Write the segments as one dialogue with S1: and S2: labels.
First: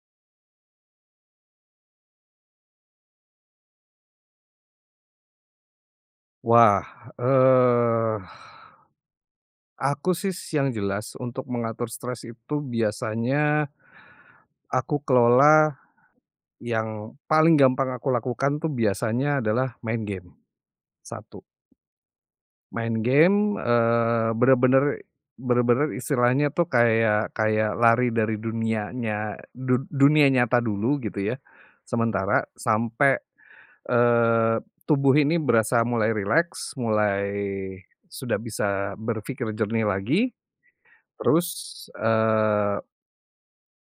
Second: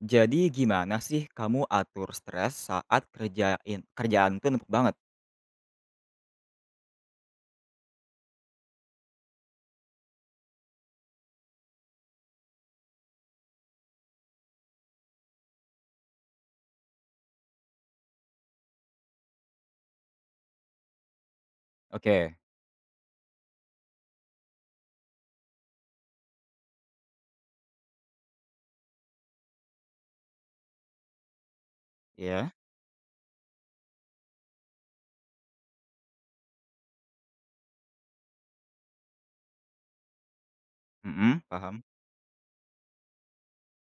S1: Jadi gimana sih kamu atur stres saat kerjain kerjaan tuh numpuk banget?
S2: Wah! Eee, aku sih yang jelas untuk mengatur stres itu biasanya, aku kelola, yang, paling gampang aku lakukan tuh biasanya adalah main game. 1.
S1: Oke.
S2: Main game, eee, benar benar, benar benar istilahnya tuh kayak kayak lari dari dunianya du dunia nyata dulu gitu ya, sementara,
S1: Iya.
S2: sampai, eee, tubuh ini berasa mulai rileks, mulai, sudah bisa berfikir jernih lagi.
S1: Mhm,
S2: Terus,
S1: paham.
S2: eee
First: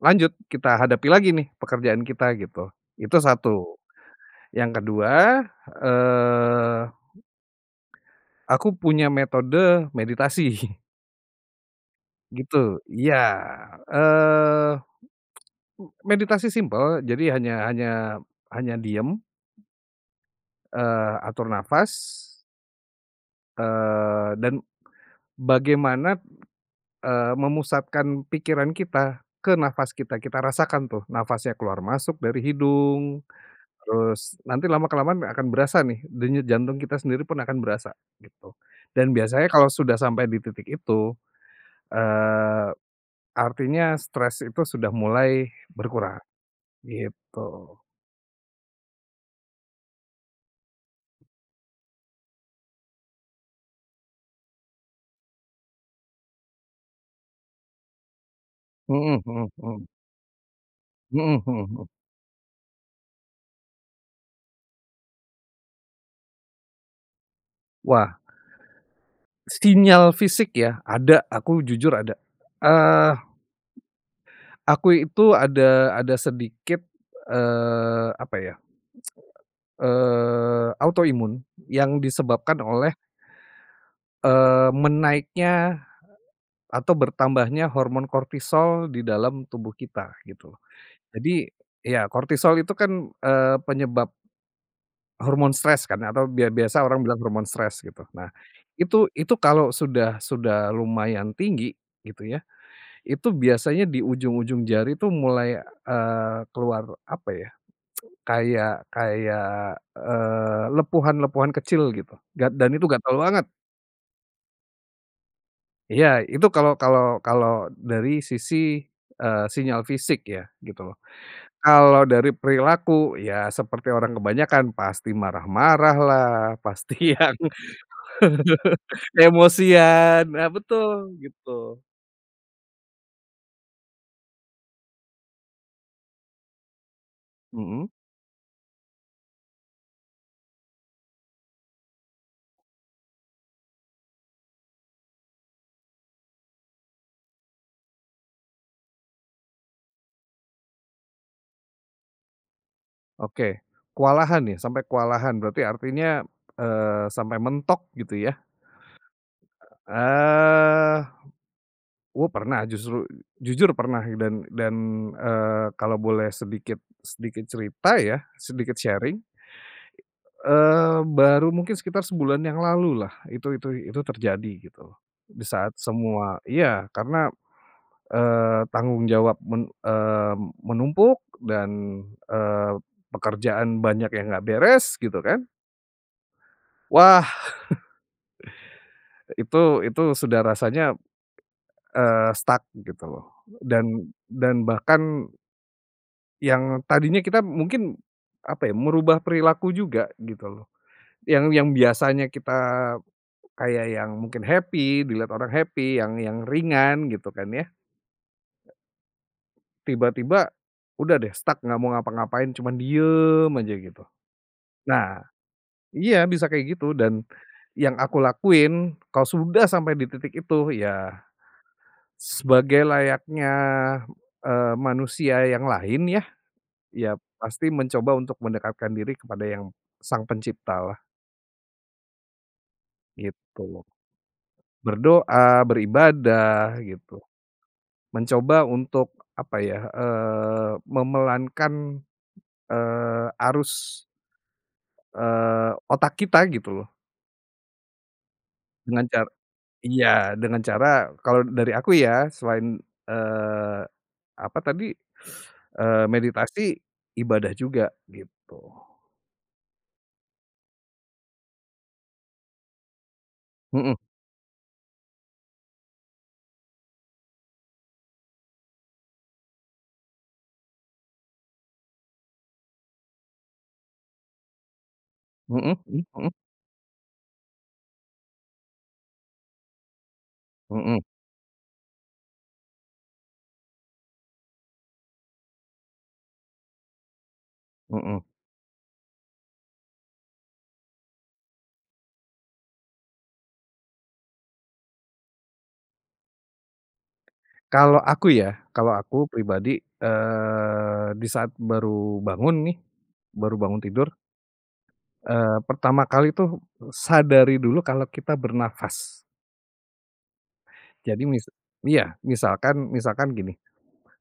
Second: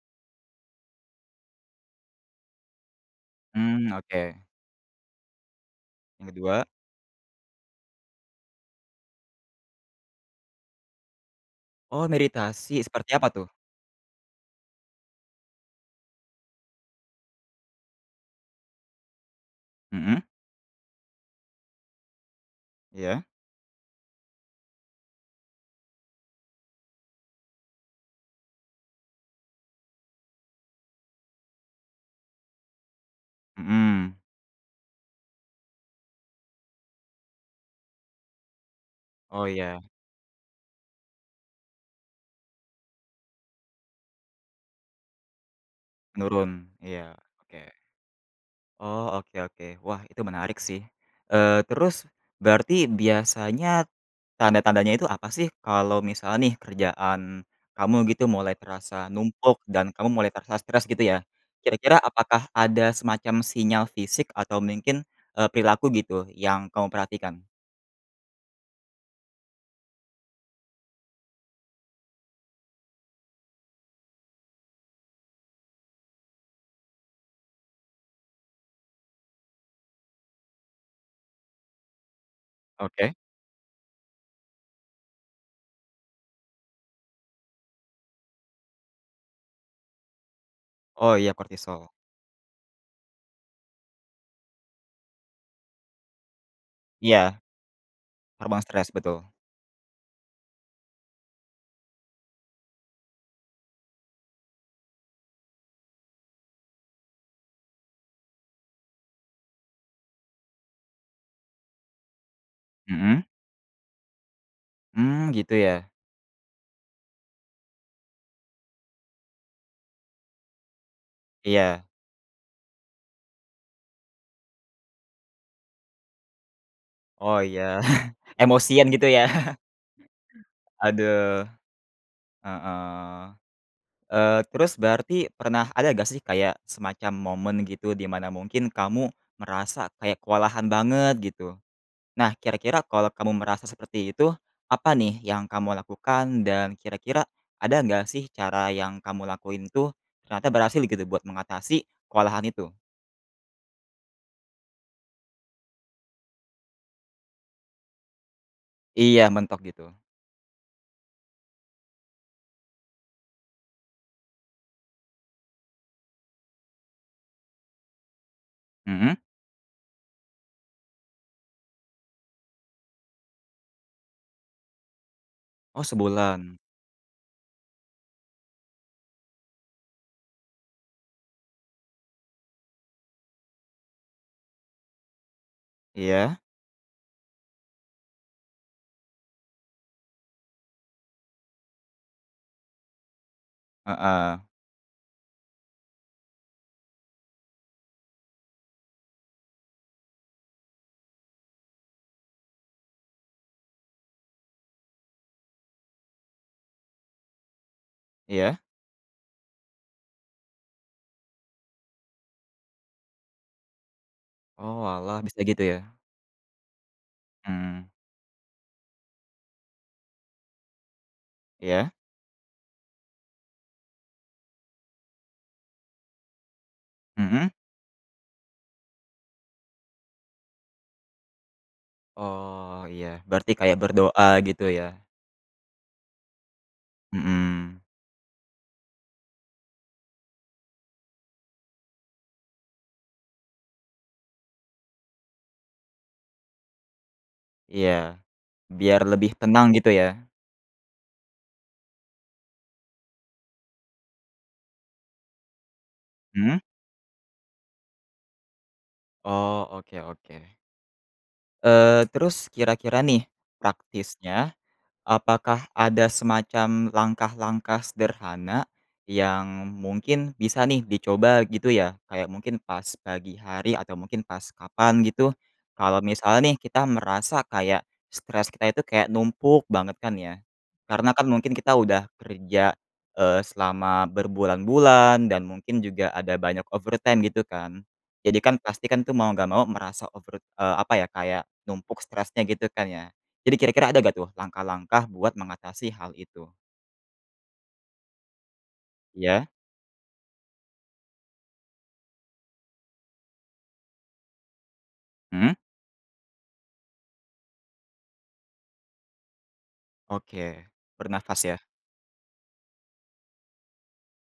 S2: lanjut kita hadapi lagi nih, pekerjaan kita gitu. Itu 1.
S1: Mmm, oke.
S2: Yang ke-2,
S1: Yang ke-2?
S2: eee aku punya metode, meditasi.
S1: Oh,
S2: Gitu,
S1: meditasi, seperti
S2: iya.
S1: apa tuh?
S2: Eee meditasi simpel, jadi hanya hanya hanya diam
S1: Mhm.
S2: eee, atur nafas
S1: Iya.
S2: eee, dan bagaimana, eee, memusatkan pikiran kita, ke nafas kita, kita rasakan tuh nafasnya keluar masuk dari hidung,
S1: Mhm.
S2: terus, nanti lama-kelamaan akan berasa nih, denyut jantung kita sendiri pun akan berasa, gitu. Dan
S1: Oh,
S2: biasanya kalau
S1: ya.
S2: sudah sampai di titik itu. Eee, artinya stres itu sudah mulai berkurang,
S1: Menurun. Iya, oke.
S2: gitu.
S1: Oh, oke oke. Wah! Itu menarik sih. Eee, terus, berarti biasanya, tanda-tandanya itu apa sih? Kalau misal nih, kerjaan, kamu gitu mulai terasa
S2: Mhm mhm
S1: numpuk,
S2: mhm.
S1: dan kamu mulai terasa stress gitu ya,
S2: Mhm mhm mhm.
S1: kira-kira apakah ada semacam sinyal fisik atau mungkin, eee, perilaku gitu, yang kamu perhatikan?
S2: Wah! Sinyal fisik ya? Ada, aku jujur ada, eee, aku itu ada ada sedikit, eee, apa ya, eee, auto-imun yang disebabkan oleh
S1: Oke.
S2: eee, menaiknya, atau bertambahnya hormon kortisol di dalam tubuh kita gitu.
S1: Oh, iya
S2: Jadi,
S1: kortisol.
S2: ya kortisol itu kan, eee, penyebab hormon stres kan atau bia biasa orang bilang
S1: Iya.
S2: hormon stres gitu. Nah,
S1: Hormon stres,
S2: itu
S1: betul.
S2: itu kalo sudah sudah lumayan tinggi, gitu ya, itu biasanya di ujung-ujung jari tuh mulai, eee, keluar apa ya, kayak kayak, eee, lepuhan-lepuhan kecil gitu, dan dan itu gatel
S1: Mhm.
S2: banget.
S1: Mmm, gitu ya.
S2: Iya, itu kalau kalau kalau dari sisi, eee, sinyal fisik ya, gitu loh.
S1: Iya.
S2: Kalau dari perilaku, ya seperti orang kebanyakan, pasti marah-marah lah, pasti yang
S1: Oh iya, emosian gitu ya?
S2: emosian, nah, betul,
S1: Aduh!
S2: gitu.
S1: Heeh. Eee, terus berarti pernah ada nggak sih, kayak semacam momen
S2: Mhm.
S1: gitu, di mana mungkin kamu merasa kayak kewalahan banget gitu? Nah, kira-kira kalau kamu merasa seperti itu, apa nih yang kamu lakukan, dan kira-kira, ada enggak sih cara yang kamu lakuin itu, ternyata berhasil gitu buat mengatasi, kewalahan itu?
S2: Oke, kewalahan ya? Sampe kewalahan berarti artinya, eee, sampe mentok gitu ya?
S1: Iya, mentok gitu.
S2: Eee, oh, pernah justru jujur pernah, dan dan, eee, kalau boleh sedikit sedikit cerita ya, sedikit
S1: Mhm.
S2: sharing. Eee, baru mungkin sekitar sebulan yang lalu lah itu itu itu terjadi gitu, di saat
S1: Oh,
S2: semua
S1: sebulan?
S2: iya, karena, eee, tanggung jawab men eee, menumpuk, dan, eee, pekerjaan banyak yang enggak beres, gitu kan.
S1: Iya.
S2: Wah! Itu itu sudah rasanya, eee, stuck gitu loh, dan
S1: Heeh.
S2: dan bahkan yang tadinya kita mungkin, apa ya, merubah perilaku juga, gitu loh. Yang yang biasanya kita kayak yang mungkin happy, dilihat orang happy, yang yang ringan gitu kan ya.
S1: Iya.
S2: Tiba-tiba, udah deh stuck nggak mau ngapa-ngapain, cuman diem aja gitu.
S1: Oalah,
S2: Nah,
S1: bisa gitu ya?
S2: iya bisa kayak gitu, dan,
S1: Mmm.
S2: yang aku lakuin, kalau sudah sampai di titik itu, ya,
S1: Iya.
S2: sebagai layaknya, eee, manusia yang lain ya, ya
S1: Mhm.
S2: pasti mencoba untuk mendekatkan diri kepada yang Sang Pencipta lah.
S1: Oh, iya. Berarti
S2: Gitu.
S1: kayak berdoa gitu ya?
S2: Berdoa, beribadah, gitu.
S1: Mhm.
S2: Mencoba untuk, apa ya, eee, memelankan, eee, arus. Eee, otak kita gitu loh.
S1: Iya, biar
S2: Dengan car
S1: lebih tenang gitu ya?
S2: iya, dengan cara, kalau dari aku ya, selain, eee, apa tadi, eee,
S1: Mmm?
S2: meditasi, ibadah juga, gitu.
S1: Oh, oke oke. Eee, terus kira-kira nih,
S2: Mhm.
S1: praktisnya, apakah ada semacam langkah-langkah sederhana, yang, mungkin bisa nih, dicoba gitu ya? Kayak mungkin pas pagi hari atau mungkin pas kapan gitu?
S2: Mhm, mmm,
S1: Kalau
S2: mhm.
S1: misalnya nih kita merasa kayak stres kita itu kayak numpuk banget kan ya?
S2: Mhm.
S1: Karena kan mungkin kita udah kerja, eee, selama berbulan-bulan dan mungkin juga ada banyak over time gitu kan?
S2: Mhm.
S1: Jadi kan, pasti kan tuh mau nggak mau merasa over eee, apa ya? Kayak numpuk stresnya gitu kan ya? Jadi kira-kira ada gak tuh langkah-langkah buat mengatasi hal itu?
S2: Kalau aku ya, kalau aku
S1: Iya.
S2: pribadi, eee, di saat baru bangun nih, baru bangun tidur,
S1: Hmm.
S2: eee, pertama kali tuh, sadari dulu kalau kita bernafas.
S1: Oke,
S2: Jadi mis
S1: bernafas ya?
S2: iya misalkan misalkan gini,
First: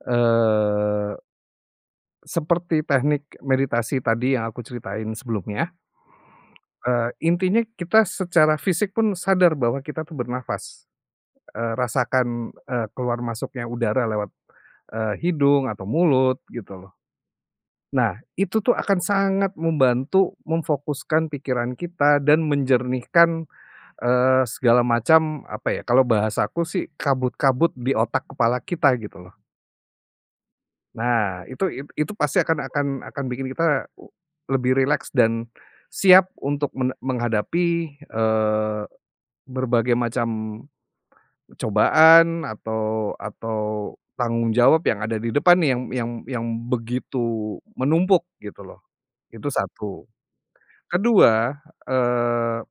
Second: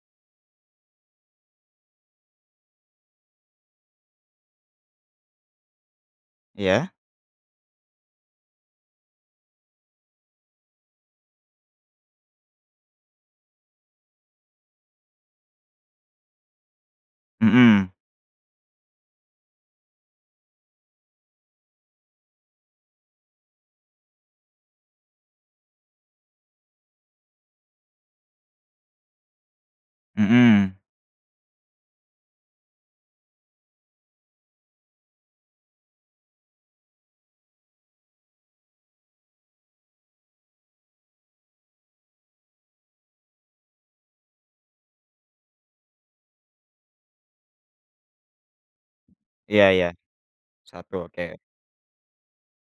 S2: eee seperti teknik meditasi tadi yang aku ceritain sebelumnya.
S1: Iya.
S2: Eee, intinya kita secara fisik pun sadar bahwa kita tuh bernafas. Eee, rasakan, eee, keluar masuknya udara lewat, eee, hidung atau mulut gitu loh.
S1: Mhm.
S2: Nah, itu tuh akan sangat membantu memfokuskan pikiran kita dan menjernihkan, eee, segala macam, apa ya, kalau bahasa aku sih kabut-kabut di otak kepala kita gitu loh.
S1: Mhm.
S2: Nah, itu it itu pasti akan akan akan bikin kita, lebih rileks, dan, siap untuk men menghadapi, eee, berbagai macam cobaan atau atau tanggung jawab yang ada di depan nih yang yang yang begitu menumpuk gitu loh, itu
S1: Iya iya,
S2: 1.
S1: 1, oke.
S2: Ke-2, eee,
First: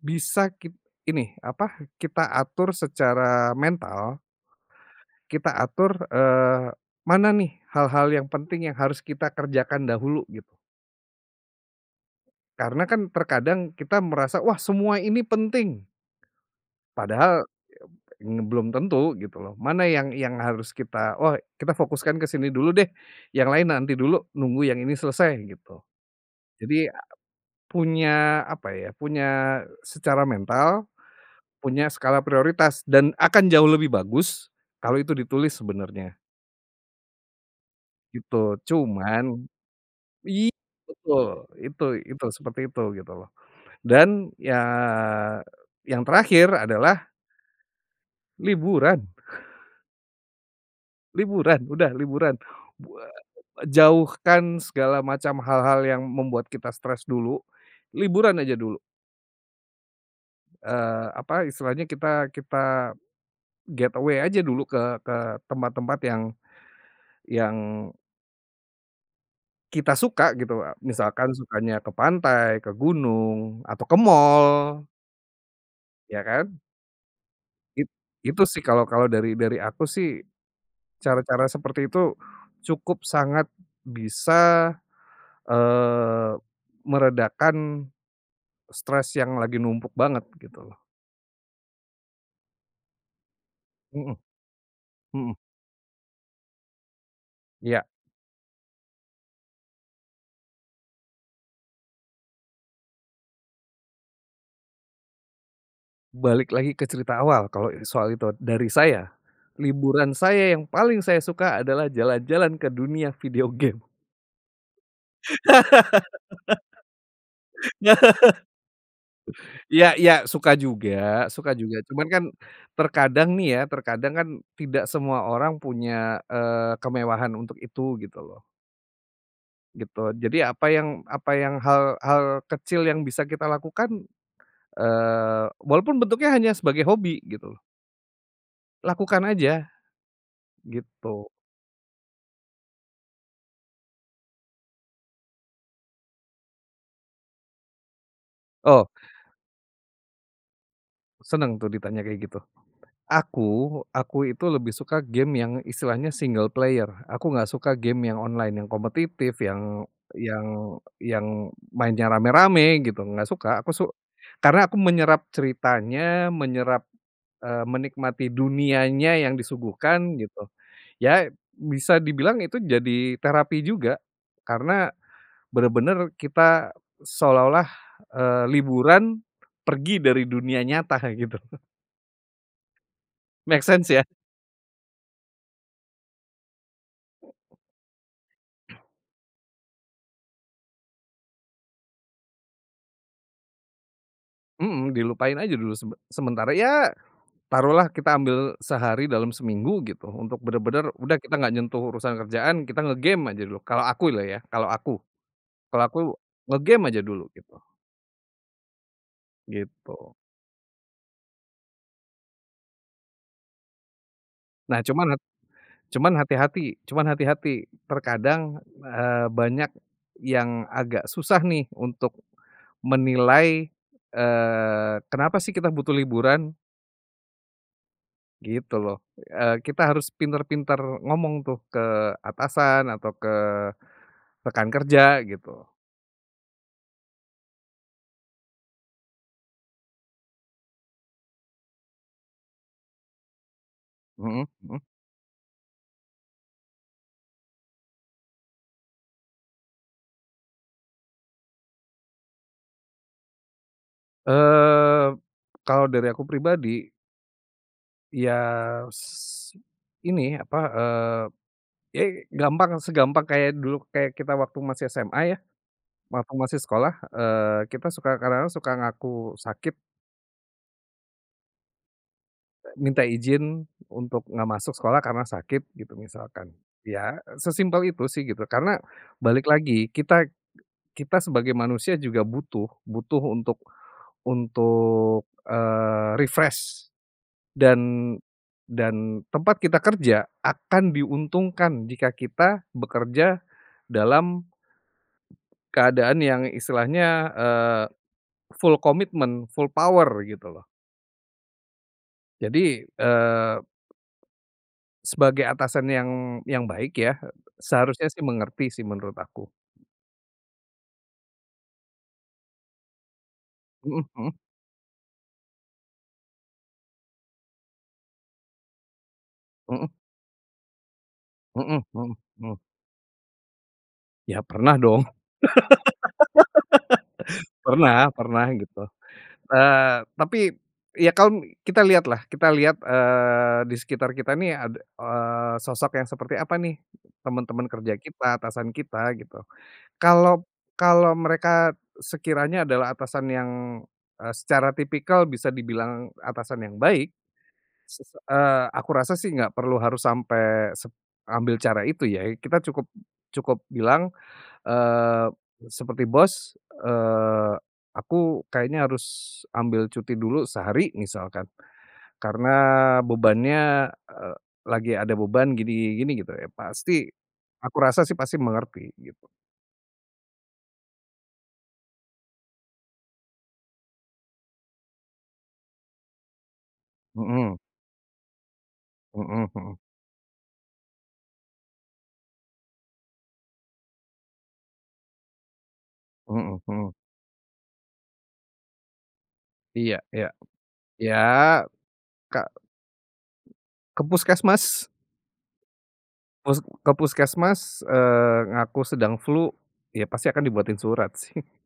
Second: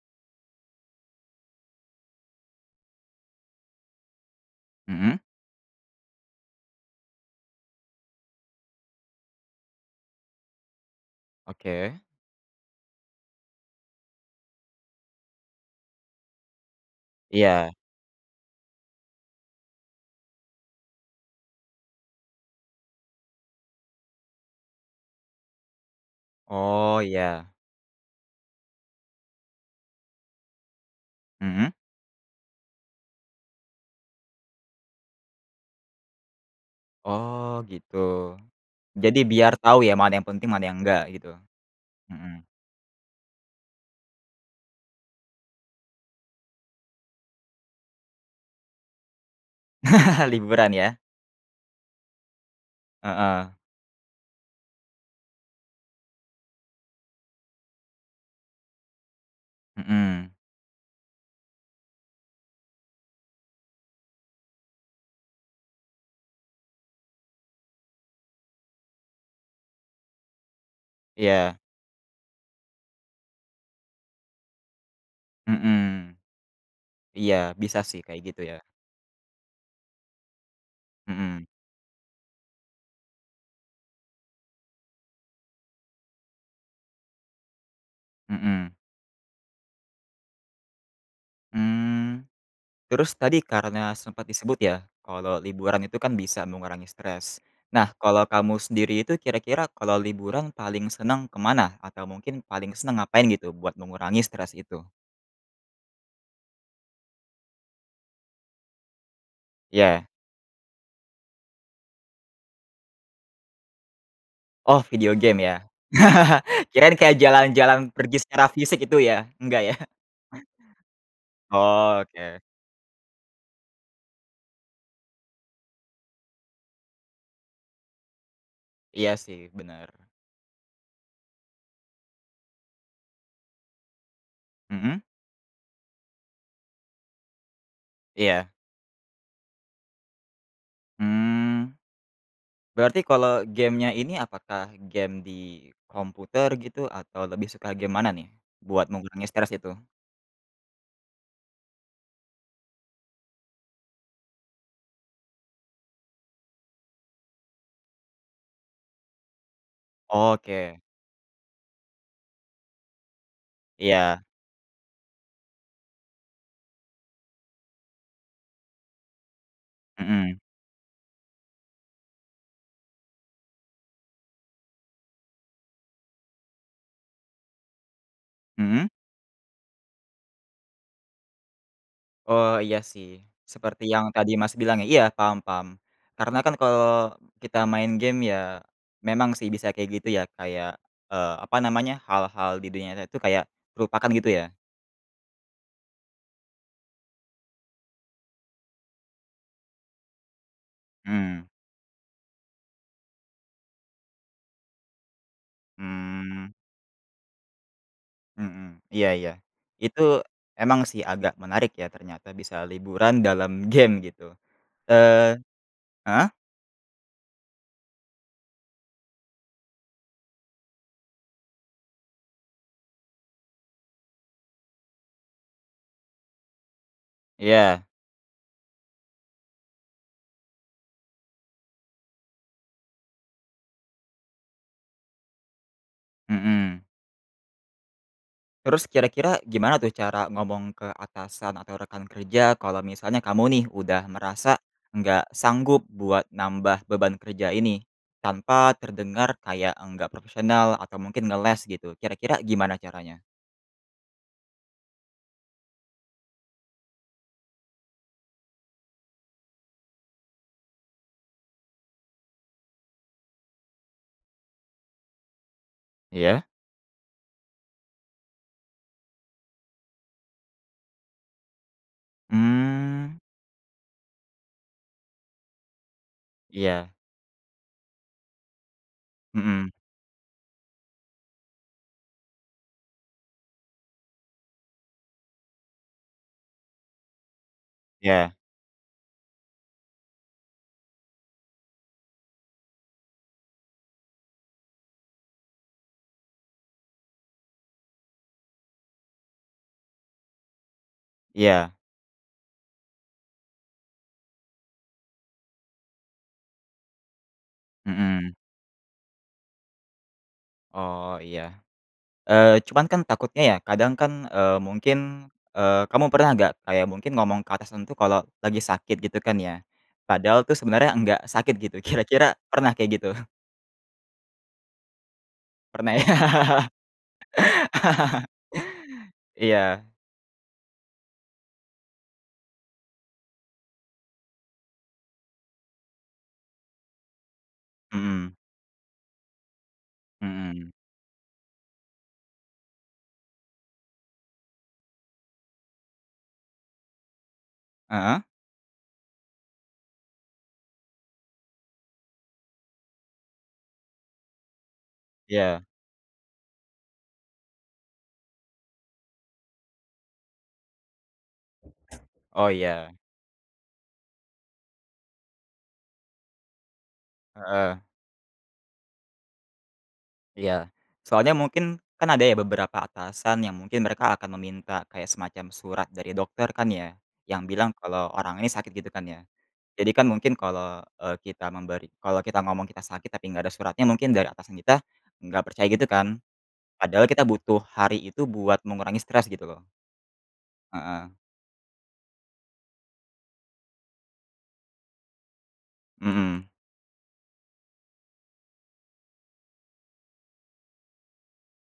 S2: bisa kit ini, apa, kita atur secara mental.
S1: Mhm.
S2: Kita atur, eee, mana nih hal-hal yang penting yang harus kita kerjakan dahulu, gitu.
S1: Oke.
S2: Karena kan terkadang kita merasa, wah, semua ini penting. Padahal
S1: Iya.
S2: ya, m belum tentu, gitu loh. Mana yang yang harus kita oh, kita fokuskan ke sini dulu deh, yang lain nanti dulu, nunggu yang ini selesai, gitu. Jadi,
S1: Oh, iya.
S2: punya, apa ya, punya secara mental,
S1: Mhm.
S2: punya skala prioritas dan akan jauh lebih bagus kalau itu ditulis sebenarnya.
S1: Oh, gitu.
S2: Gitu.
S1: Jadi
S2: Cuman
S1: biar tau ya mana yang penting
S2: iya
S1: mana yang enggak
S2: betul!
S1: gitu?
S2: Itu itu
S1: Mhm.
S2: seperti itu gitu loh. Dan, ya, yang terakhir adalah liburan!
S1: Liburan ya?
S2: Liburan, udah liburan. Bu eee,
S1: Heeh.
S2: jauhkan segala macam hal-hal yang membuat kita stres dulu, liburan aja dulu.
S1: Mhm.
S2: Eee, apa istilahnya, kita kita, get away aja dulu ke ke tempat-tempat yang yang kita suka gitu loh. Misalkan
S1: Iya.
S2: sukanya ke pantai, ke gunung, atau ke mall.
S1: Mhm.
S2: Iya kan?
S1: Iya, bisa
S2: It
S1: sih kayak gitu
S2: itu
S1: ya.
S2: sih kalau kalau, dari dari aku sih,
S1: Mhm.
S2: cara-cara seperti itu, cukup sangat bisa, eee, meredakan,
S1: Mhm.
S2: stres yang lagi numpuk banget gitu loh.
S1: Mmm. Terus tadi karena
S2: Mhm
S1: sempat disebut ya,
S2: mhm.
S1: kalau liburan itu kan bisa mengurangi stres.
S2: Iya.
S1: Nah, kalau kamu sendiri itu kira-kira kalau liburan paling senang ke mana? Atau mungkin paling senang ngapain gitu, buat mengurangi stres itu?
S2: Balik lagi ke cerita awal, kalo ini soal itu. Dari saya,
S1: Iya.
S2: liburan saya yang paling saya suka adalah jalan-jalan ke dunia video game.
S1: Oh video game ya? Kirain kayak jalan-jalan pergi secara fisik gitu ya, enggak ya?
S2: Iya iya suka juga suka juga.
S1: Oh.
S2: Cuman kan,
S1: Oke.
S2: terkadang nih ya, terkadang kan, tidak semua orang punya, eee, kemewahan untuk itu, gitu loh.
S1: Iya sih, benar.
S2: Gitu. Jadi apa yang apa yang hal hal kecil yang bisa kita lakukan,
S1: Mhm?
S2: eee, walaupun bentuknya hanya sebagai hobi, gitu loh
S1: Iya.
S2: lakukan aja! Gitu.
S1: Mmm, berarti kalau game-nya ini apakah game di komputer gitu, atau lebih suka game mana nih,
S2: Oh.
S1: buat mengurangi stres itu?
S2: Senang tuh ditanya kayak gitu. Aku, aku itu lebih suka game yang istilahnya single player, aku nggak suka game yang online yang kompetitif, yang yang
S1: Oke.
S2: yang mainnya rame-rame gitu, nggak suka aku su
S1: Iya.
S2: karna aku menyerap ceritanya, menyerap eee, menikmati dunianya yang disuguhkan,
S1: Mhm.
S2: gitu. Ya, bisa dibilang itu jadi terapi juga. Karena, benar-benar kita, seolah-olah, eee,
S1: Mhm?
S2: liburan, pergi dari dunia nyata, kaya gitu.
S1: Oh, iya sih,
S2: Make
S1: seperti
S2: sense ya?
S1: yang tadi Mas bilang ya? Iya, paham paham. Karena kan kalau kita main game ya, memang sih bisa kayak gitu ya kayak, eee, apa namanya, hal-hal di dunia nyata itu kayak, terlupakan gitu ya?
S2: Mhm, dilupain aja dulu sebe sementara. Ya, taruh lah kita ambil sehari dalam seminggu gitu, untuk benar-benar, udah kita
S1: Mmm.
S2: nggak nyentuh urusan kerjaan kita nge-game aja dulu. Kalau aku loh ya, kalau aku. Kalau aku
S1: Mmm.
S2: nge-game aja dulu gitu.
S1: Mhm, iya iya. Itu,
S2: Gitu.
S1: emang sih agak menarik ya ternyata bisa liburan dalam game gitu.
S2: Nah cuman
S1: Eee
S2: cuman
S1: heeh?
S2: hati-hati cuman hati-hati. Terkadang, eee, banyak yang agak susah nih, untuk, menilai, eee, kenapa sih kita butuh liburan?
S1: Iya.
S2: Gitu loh. Eee, kita harus pintar-pintar ngomong tuh ke atasan, atau ke rekan kerja gitu.
S1: Mhm. Terus kira-kira gimana tuh cara ngomong ke atasan atau rekan kerja kalau misalnya kamu nih, udah
S2: Mhm
S1: merasa,
S2: mhm.
S1: nggak sanggup buat nambah beban kerja ini? Tanpa terdengar kayak nggak profesional atau mungkin ngeles gitu, kira-kira gimana caranya?
S2: Eee, kalau dari aku pribadi ya s ini, apa, eee, ya gampang, segampang kayak dulu, kayak kita waktu masih SMA ya. Waktu
S1: Iya?
S2: masih sekolah, eee, kita suka kadang-kadang suka ngaku sakit. Minta
S1: Mmm.
S2: izin, untuk nggak masuk sekolah karena sakit, gitu misalkan.
S1: Iya.
S2: Ya, sesimpel itu sih gitu, karena, balik
S1: Mhm.
S2: lagi, kita kita sebagai manusia juga butuh, butuh untuk untuk, eee, refresh. Dan
S1: Iya.
S2: dan tempat kita kerja, akan diuntungkan jika kita bekerja dalam keadaan yang istilahnya, eee, full commitment, full power gitu loh.
S1: Iya.
S2: Jadi, eee, sebagai atasan yang yang baik ya. Seharusnya sih,
S1: Mhm.
S2: mengerti sih menurut aku.
S1: Oh, iya. Eee cuman kan takutnya ya, kadang
S2: Mhm
S1: kan,
S2: mhm.
S1: eee, mungkin eee, kamu pernah nggak, kayak mungkin ngomong ke atasan itu kalau lagi sakit gitu kan ya,
S2: Mhm.
S1: padahal tuh sebenarnya nggak sakit gitu,
S2: Mhm mhm,
S1: kira-kira
S2: hmm.
S1: pernah kayak gitu?
S2: Ya pernah dong.
S1: Pernah ya?
S2: Pernah pernah gitu.
S1: Iya.
S2: Eee, tapi, ya kan, kita lihat lah, kita lihat, eee, di sekitar kita nih ada eee, sosok yang seperti apa nih? Teman-teman kerja
S1: Mmm.
S2: kita, atasan kita, gitu. Kalau
S1: Mmm.
S2: kalau mereka, sekiranya adalah atasan yang, eee, secara tipikal bisa dibilang atasan yang baik. Se se
S1: Heeh?
S2: eee, aku rasa sih nggak perlu harus sampai seb ambil cara itu ya. Ya kita cukup cukup bilang, eee,
S1: Iya.
S2: seperti, "Bos, eee, aku kayaknya harus ambil cuti dulu sehari." Misalkan.
S1: Oh,
S2: Karena
S1: iya.
S2: bebannya, eee, lagi ada beban gini gini gini, gitu ya. Pasti, aku
S1: Heeh.
S2: rasa sih pasti mengerti, gitu.
S1: Iya. Soalnya mungkin, kan ada ya beberapa atasan yang mungkin mereka akan meminta kayak semacam surat dari dokter kan ya? Yang
S2: Mhm.
S1: bilang kalau orang ini sakit gitu kan ya?
S2: Mhm mhm.
S1: Jadi kan mungkin kalau, eee, kita memberi kalau kita ngomong kita sakit tapi nggak ada suratnya mungkin dari atasan kita, nggak percaya gitu kan?
S2: Mhm mhm.
S1: Padahal kita butuh hari itu buat mengurangi stres gitu loh.
S2: Iya iya. Iya,
S1: Heeh.
S2: kak ke puskesmas!
S1: Mmm.
S2: Pus ke puskesmas, eee, ngaku sedang flu. Ya pasti akan di buatin surat sih.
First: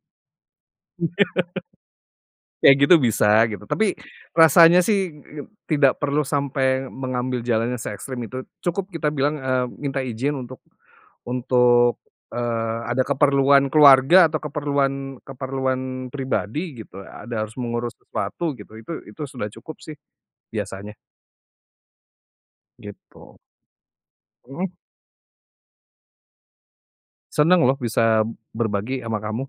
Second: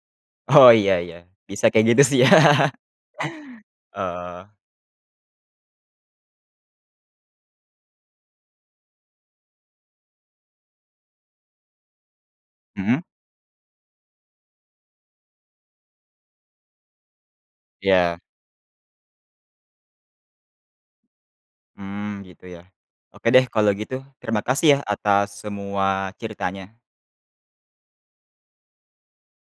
S1: Oh, iya iya. Bisa kayak gitu sih ya.
S2: Kayak gitu bisa, gitu. Tapi,
S1: Oh.
S2: rasanya sih tidak perlu sampai mengambil jalannya seekstrim itu. Cukup kita bilang, eee, minta izin untuk untuk, eee,
S1: Mhm?
S2: ada keperluan keluarga atau keperluan keperluan pribadi gitu. Ada harus mengurus
S1: Iya.
S2: sesuatu, gitu. Itu itu sudah cukup sih, biasanya.
S1: Mmm. Gitu ya? Oke
S2: Gitu.
S1: deh kalau gitu. Terima
S2: Mhm.
S1: kasih ya atas semua ceritanya.
S2: Senang loh bisa berbagi ama kamu.